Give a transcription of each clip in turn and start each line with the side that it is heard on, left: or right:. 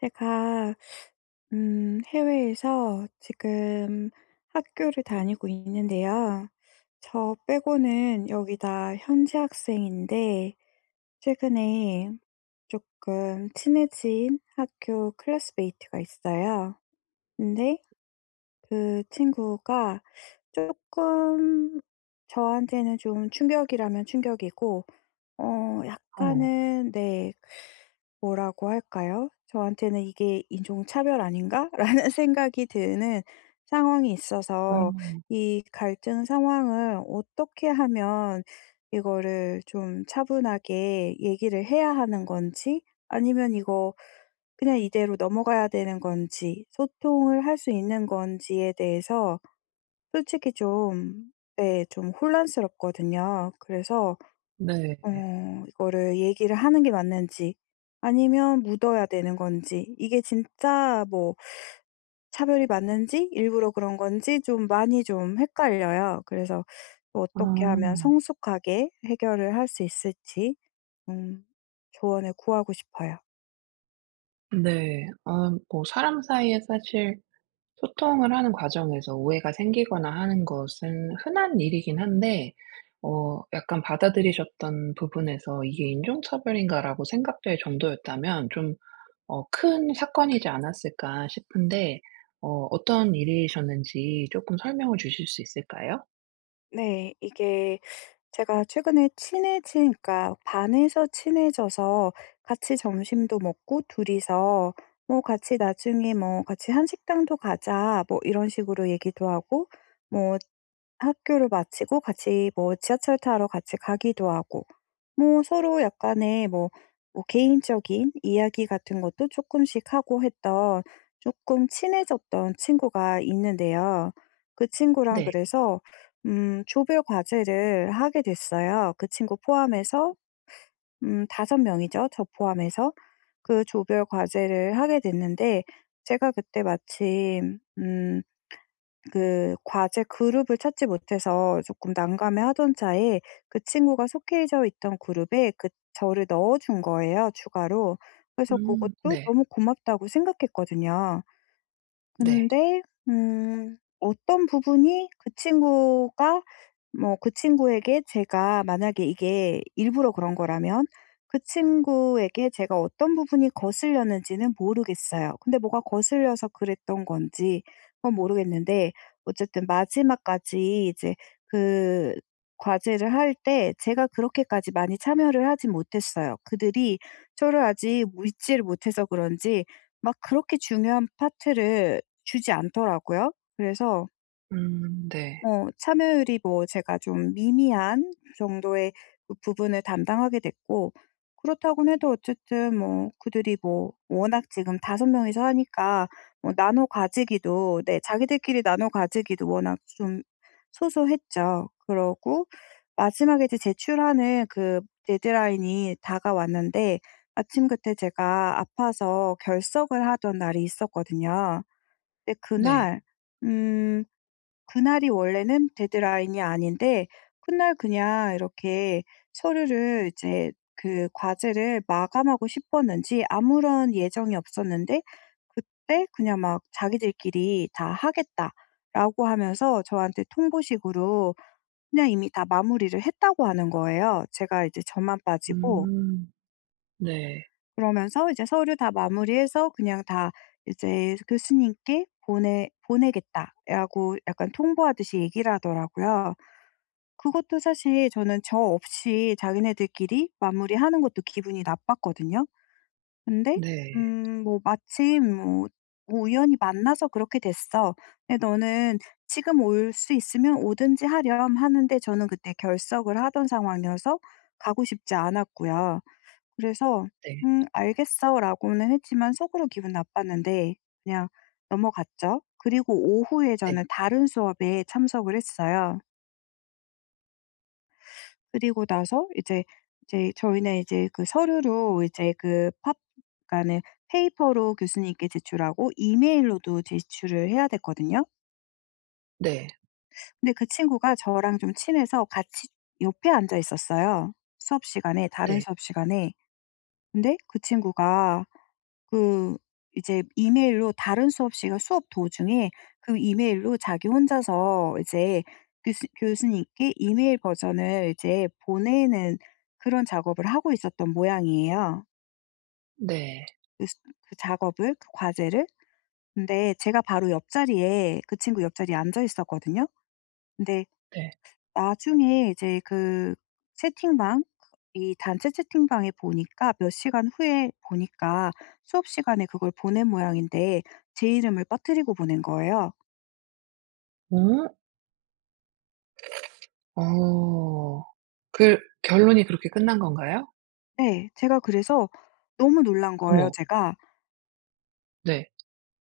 left: 제가 해외에서 지금 학교를 다니고 있는데요. 저 빼고는 여기 다 현지 학생인데, 최근에 조금 친해진 학교 클래스메이트가 있어요. 근데 그 친구가 조금 저한테는 좀 충격이라면 충격이고,
right: 어.
left: 약간은, 네. 뭐라고 할까요? 저한테는 '이게 인종차별 아닌가?'라는 생각이 드는 상황이
right: 어.
left: 있어서, 이 갈등 상황을 어떻게 하면 이거를 좀 차분하게 얘기를 해야 하는 건지, 아니면 이거 그냥 이대로 넘어가야 되는 건지, 소통을 할 수 있는 건지에 대해서 솔직히 좀, 네, 좀 혼란스럽거든요. 그래서
right: 네.
left: 이거를 얘기를 하는 게 맞는지, 아니면 묻어야 되는 건지, 이게 진짜 뭐 차별이 맞는지 일부러 그런 건지 좀 많이 좀 헷갈려요. 그래서 또 어떻게 하면
right: 아.
left: 성숙하게 해결을 할 수 있을지 음 조언을 구하고 싶어요.
right: 네. 아, 뭐 사람 사이에 사실 소통을 하는 과정에서 오해가 생기거나 하는 것은 흔한 일이긴 한데 약간 받아들이셨던 부분에서 '이게 인종차별인가?'라고 생각될 정도였다면 좀 '큰 사건이지 않았을까?' 싶은데 어떤 일이셨는지 쪼끔 설명을 주실 수 있을까요?
left: 네, 이게 제가 최근에 친해지 그러니까 반에서 친해져서, 같이 점심도 먹고, 둘이서 뭐 같이 나중에 뭐 "같이 한식당도 가자." 뭐 이런 식으로 얘기도 하고, 뭐 학교를 마치고 같이 뭐 지하철 타러 같이 가기도 하고, 뭐 서로 약간의 뭐, 뭐 개인적인 이야기 같은 것도 조금씩 하고 했던, 조금 친해졌던 친구가 있는데요. 그 친구랑
right: 네.
left: 그래서 조별 과제를 하게 됐어요. 그 친구 포함해서 다섯 명이죠, 저 포함해서. 그 조별 과제를 하게 됐는데, 제가 그때 마침 그 과제 그룹을 찾지 못해서 조금 난감해하던 차에, 그 친구가 속해져 있던 그룹에 그 저를 넣어 준 거예요, 추가로. 그래서
right: 음.
left: 그것도
right: 네.
left: 너무 고맙다고 생각했거든요.
right: 네.
left: 근데 어떤 부분이 그 친구가, 뭐 그 친구에게 제가 만약에 이게 일부러 그런 거라면, 그 친구에게 제가 어떤 부분이 거슬렸는지는 모르겠어요. 근데 뭐가 거슬려서 그랬던 건지, 그건 모르겠는데, 어쨌든 마지막까지 이제 그 과제를 할 때 제가 그렇게까지 많이 참여를 하지 못했어요. 그들이 저를 아직 믿지를 못해서 그런지, 막 그렇게 중요한 파트를 주지 않더라고요. 그래서
right: 음. 네.
left: 참여율이 뭐 제가 좀 미미한 정도의 그 부분을 담당하게 됐고, 그렇다고 해도 어쨌든 뭐 그들이 뭐 워낙 지금 다섯 명이서 하니까, 뭐 나눠 가지기도, 네, 자기들끼리 나눠 가지기도 워낙 좀 소소했죠. 그러고 마지막에 이제 제출하는 그 데드라인이 다가왔는데, 마침 그때 제가 아파서 결석을 하던 날이 있었거든요. 근데
right: 네.
left: 그날, 음 그날이 원래는 데드라인이 아닌데, 그날 그냥 이렇게 서류를 이제, 그 과제를 마감하고 싶었는지 아무런 예정이 없었는데, 그때 그냥 막 자기들끼리 "다 하겠다."라고 하면서 저한테 통보식으로 그냥 이미 다 마무리를 했다고 하는 거예요, 제가 이제 저만 빠지고.
right: 음. 네.
left: 그러면서 이제 서류 다 마무리해서 그냥 다 이제 교수님께 "보내겠다."라고 약간 통보하듯이 얘기를 하더라고요. 그것도 사실 저는 저 없이 자기네들끼리 마무리하는 것도 기분이 나빴거든요. 근데
right: 네.
left: 뭐 마침 뭐, "뭐 우연히 만나서 그렇게 됐어. 근데 너는 지금 올 수 있으면 오든지 하렴." 하는데, 저는 그때 결석을 하던 상황이어서 가고 싶지 않았고요. 그래서
right: 네.
left: 알겠어."라고는 했지만, 속으로 기분 나빴는데 그냥 넘어갔죠. 그리고 오후에
right: 네.
left: 저는 다른 수업에 참석을 했어요. 그리고 나서 이제 저희는 이제 그 서류로 이제, 그 팝 그러니까는 페이퍼로 교수님께 제출하고 이메일로도 제출을 해야 됐거든요.
right: 네.
left: 근데 그 친구가 저랑 좀 친해서 같이 옆에 앉아 있었어요, 수업 시간에 다른
right: 네.
left: 수업 시간에. 근데 그 친구가 그 이제 이메일로, 다른 수업 시간 수업 도중에 그 이메일로 자기 혼자서 이제 교수님께 이메일 버전을 이제 보내는, 그런 작업을 하고 있었던 모양이에요.
right: 네.
left: 그 수 그 작업을, 그 과제를. 근데 제가 바로 옆자리에 그 친구 옆자리에 앉아 있었거든요. 근데
right: 네.
left: 나중에 이제 그 채팅방 이 단체 채팅방에 보니까, 몇 시간 후에 보니까, 수업 시간에 그걸 보낸 모양인데 제 이름을 빠뜨리고 보낸 거예요.
right: 어? 어. 그 결론이 그렇게 끝난 건가요?
left: 네. 제가 그래서 너무 놀란 거예요,
right: 어머.
left: 제가.
right: 네.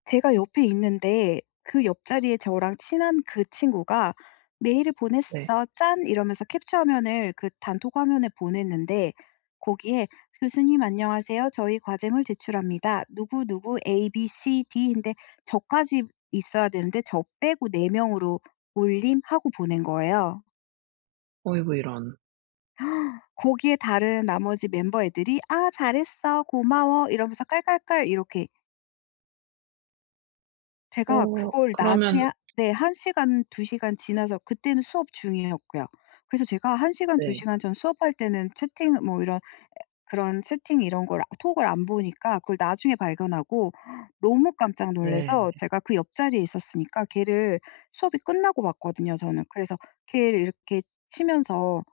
left: 제가 옆에 있는데, 그 옆자리에 저랑 친한 그 친구가 "메일을
right: 네.
left: 보냈어. 짠." 이러면서 캡처 화면을 그 단톡 화면에 보냈는데, 거기에 "교수님 안녕하세요. 저희 과제물 제출합니다. 누구누구 A, B, C, D." 인데, 저까지 있어야 되는데 저 빼고 4 명으로 "올림." 하고 보낸 거예요.
right: 어이구, 이런.
left: 거기에 다른 나머지 멤버 애들이 "아 잘했어. 고마워." 이러면서 깔깔깔 이렇게. 제가
right: 어,
left: 그걸 나중에
right: 그러면
left: 하 네, 1시간 2시간 지나서, 그때는 수업 중이었고요. 그래서 제가 한 시간 두
right: 네.
left: 시간 전 수업할 때는 채팅 뭐 이런, 그런 채팅 이런 걸 톡을 안 보니까, 그걸 나중에 발견하고 너무 깜짝
right: 네.
left: 놀라서, 제가 그 옆자리에 있었으니까 걔를 수업이 끝나고 봤거든요, 저는. 그래서 걔를 이렇게 치면서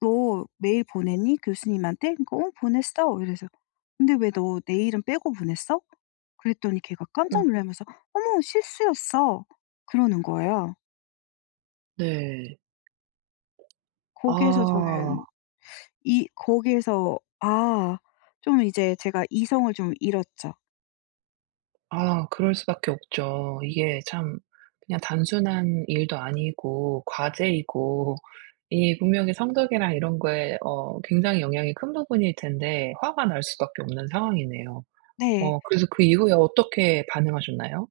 left: "너 메일 보냈니? 교수님한테?" 그러니까 "어 보냈어." 이래서 "근데 왜 너 내일은 빼고 보냈어?" 그랬더니 걔가 깜짝
right: 그럼
left: 놀라면서 "어머 실수였어." 그러는 거예요.
right: 네.
left: 거기에서
right: 아.
left: 저는 이 거기에서 아, 좀 이제 제가 이성을 좀 잃었죠.
right: 아, 그럴 수밖에 없죠. 이게 참 그냥 단순한 일도 아니고 과제이고 이 분명히 성적이랑 이런 거에 굉장히 영향이 큰 부분일 텐데 화가 날 수밖에 없는 상황이네요.
left: 네.
right: 그래서 그 이후에 어떻게 반응하셨나요?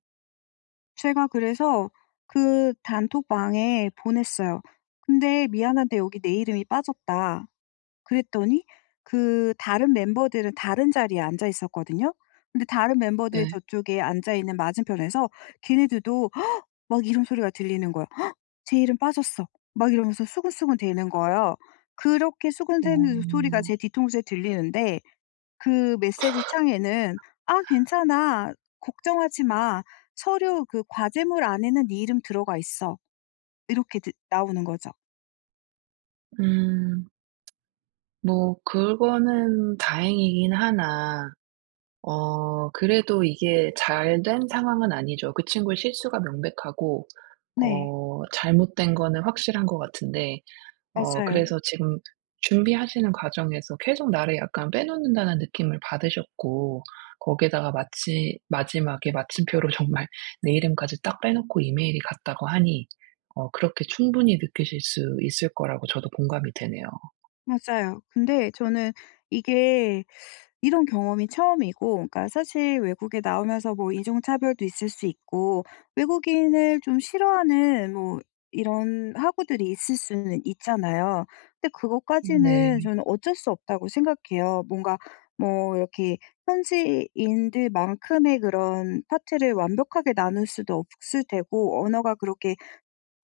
left: 제가 그래서 그 단톡방에 보냈어요. "근데 미안한데 여기 내 이름이 빠졌다." 그랬더니, 그 다른 멤버들은 다른 자리에 앉아 있었거든요. 근데 다른 멤버들
right: 네.
left: 저쪽에 앉아 있는 맞은편에서 걔네들도 "헉!" 막 이런 소리가 들리는 거예요. "헉! 제 이름 빠졌어." 막 이러면서 수근수근 대는 거예요. 그렇게 수근대는 소리가
right: 어.
left: 제 뒤통수에 들리는데, 그 메시지 창에는 "아 괜찮아. 걱정하지 마. 서류 그 과제물 안에는 네 이름 들어가 있어." 이렇게 드 나오는 거죠.
right: 음. 뭐 그거는 다행이긴 하나 그래도 이게 잘 된 상황은 아니죠. 그 친구의 실수가 명백하고
left: 네.
right: 잘못된 거는 확실한 것 같은데
left: 맞아요.
right: 그래서 지금 준비하시는 과정에서 계속 나를 약간 빼놓는다는 느낌을 받으셨고 거기에다가 마치 마지막에 마침표로 정말 내 이름까지 딱 빼놓고 이메일이 갔다고 하니 그렇게 충분히 느끼실 수 있을 거라고 저도 공감이 되네요.
left: 맞아요. 근데 저는 이게 이런 경험이 처음이고, 그러니까 사실 외국에 나오면서 뭐 인종 차별도 있을 수 있고, 외국인을 좀 싫어하는 뭐 이런 학우들이 있을 수는 있잖아요. 근데 그것까지는
right: 네.
left: 저는 어쩔 수 없다고 생각해요. 뭔가 뭐 이렇게 현지인들만큼의 그런 파트를 완벽하게 나눌 수도 없을 테고, 언어가 그렇게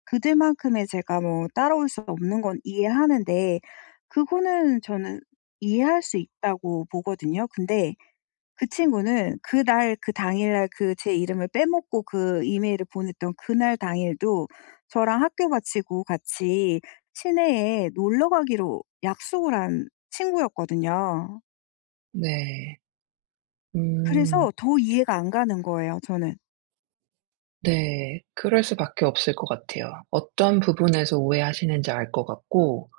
left: 그들만큼의 제가 뭐 따라올 수 없는 건 이해하는데, 그거는 저는 이해할 수 있다고 보거든요. 근데 그 친구는 그날, 그 당일날 그 제 이름을 빼먹고 그 이메일을 보냈던 그날 당일도, 저랑 학교 마치고 같이 시내에 놀러 가기로 약속을 한 친구였거든요.
right: 네. 음.
left: 그래서 더 이해가 안 가는 거예요, 저는.
right: 네. 그럴 수밖에 없을 것 같아요. 어떤 부분에서 오해하시는지 알 것 같고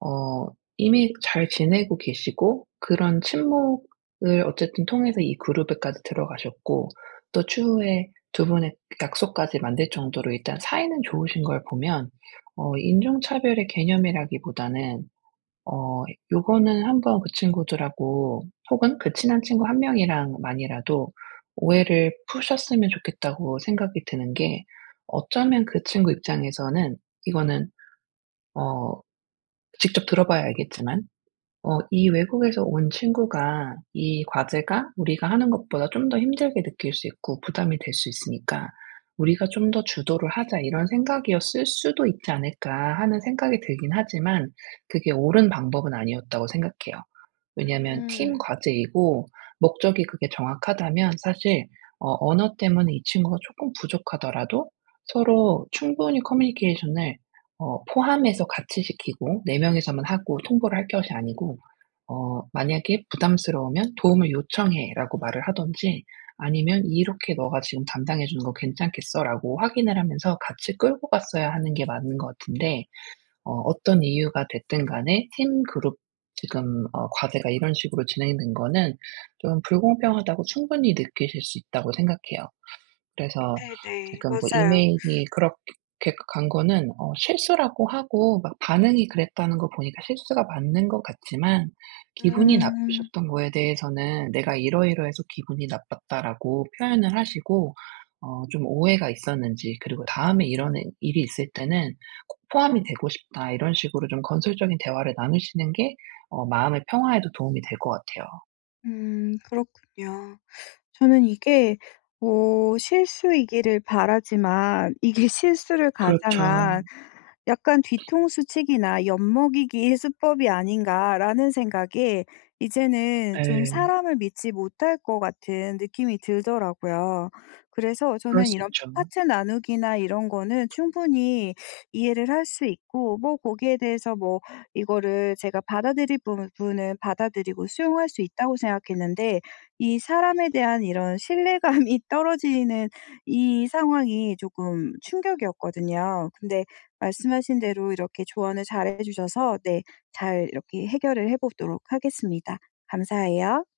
right: 어 이미 잘 지내고 계시고 그런 친목을 어쨌든 통해서 이 그룹에까지 들어가셨고 또 추후에 두 분의 약속까지 만들 정도로 일단 사이는 좋으신 걸 보면 인종차별의 개념이라기보다는 어 요거는 한번 그 친구들하고 혹은 그 친한 친구 한 명이랑만이라도 오해를 푸셨으면 좋겠다고 생각이 드는 게, 어쩌면 그 친구 입장에서는 이거는 어 직접 들어 봐야 알겠지만 이 외국에서 온 친구가 이 과제가 우리가 하는 것보다 좀 더 힘들게 느낄 수 있고 부담이 될 수 있으니까 '우리가 좀 더 주도를 하자.' 이런 생각이었을 수도 있지 않을까 하는 생각이 들긴 하지만 그게 옳은 방법은 아니었다고 생각해요. 왜냐하면 팀
left: 음.
right: 과제이고 목적이 그게 정확하다면 사실 언어 때문에 이 친구가 조금 부족하더라도 서로 충분히 커뮤니케이션을 포함해서 같이 시키고 4 명이서만 하고 통보를 할 것이 아니고 만약에 "부담스러우면 도움을 요청해."라고 말을 하든지 아니면 "이렇게 너가 지금 담당해 주는 거 괜찮겠어?"라고 확인을 하면서 같이 끌고 갔어야 하는 게 맞는 것 같은데 어떤 이유가 됐든 간에 팀 그룹 지금 과제가 이런 식으로 진행된 거는 좀 불공평하다고 충분히 느끼실 수 있다고 생각해요. 그래서
left: 네네.
right: 지금 뭐
left: 맞아요.
right: 이메일이 그렇게 간 거는 실수라고 하고 막 반응이 그랬다는 거 보니까 실수가 맞는 것 같지만 기분이
left: 음.
right: 나쁘셨던 거에 대해서는 "내가 이러이러해서 기분이 나빴다."라고 표현을 하시고 좀 오해가 있었는지, 그리고 "다음에 이런 일 일이 있을 때는 꼭 포함이 되고 싶다." 이런 식으로 좀 건설적인 대화를 나누시는 게 마음의 평화에도 도움이 될 것 같아요.
left: 음. 그렇군요. 저는 이게 실수이기를 바라지만, 이게 실수를
right: 그렇죠.
left: 가장한 약간 '뒤통수치기나 엿먹이기의 수법이 아닌가.'라는 생각에, 이제는 좀
right: 네.
left: 사람을 믿지 못할 것 같은 느낌이 들더라고요. 그래서
right: 그럴
left: 저는
right: 수
left: 이런
right: 있죠.
left: 파트 나누기나 이런 거는 충분히 이해를 할 수 있고, 뭐 거기에 대해서 뭐 이거를 제가 받아들일 부분은 받아들이고 수용할 수 있다고 생각했는데, 이 사람에 대한 이런 신뢰감이 떨어지는 이 상황이 조금 충격이었거든요. 근데 말씀하신 대로 이렇게 조언을 잘해 주셔서, 네, 잘 이렇게 해결을 해 보도록 하겠습니다. 감사해요.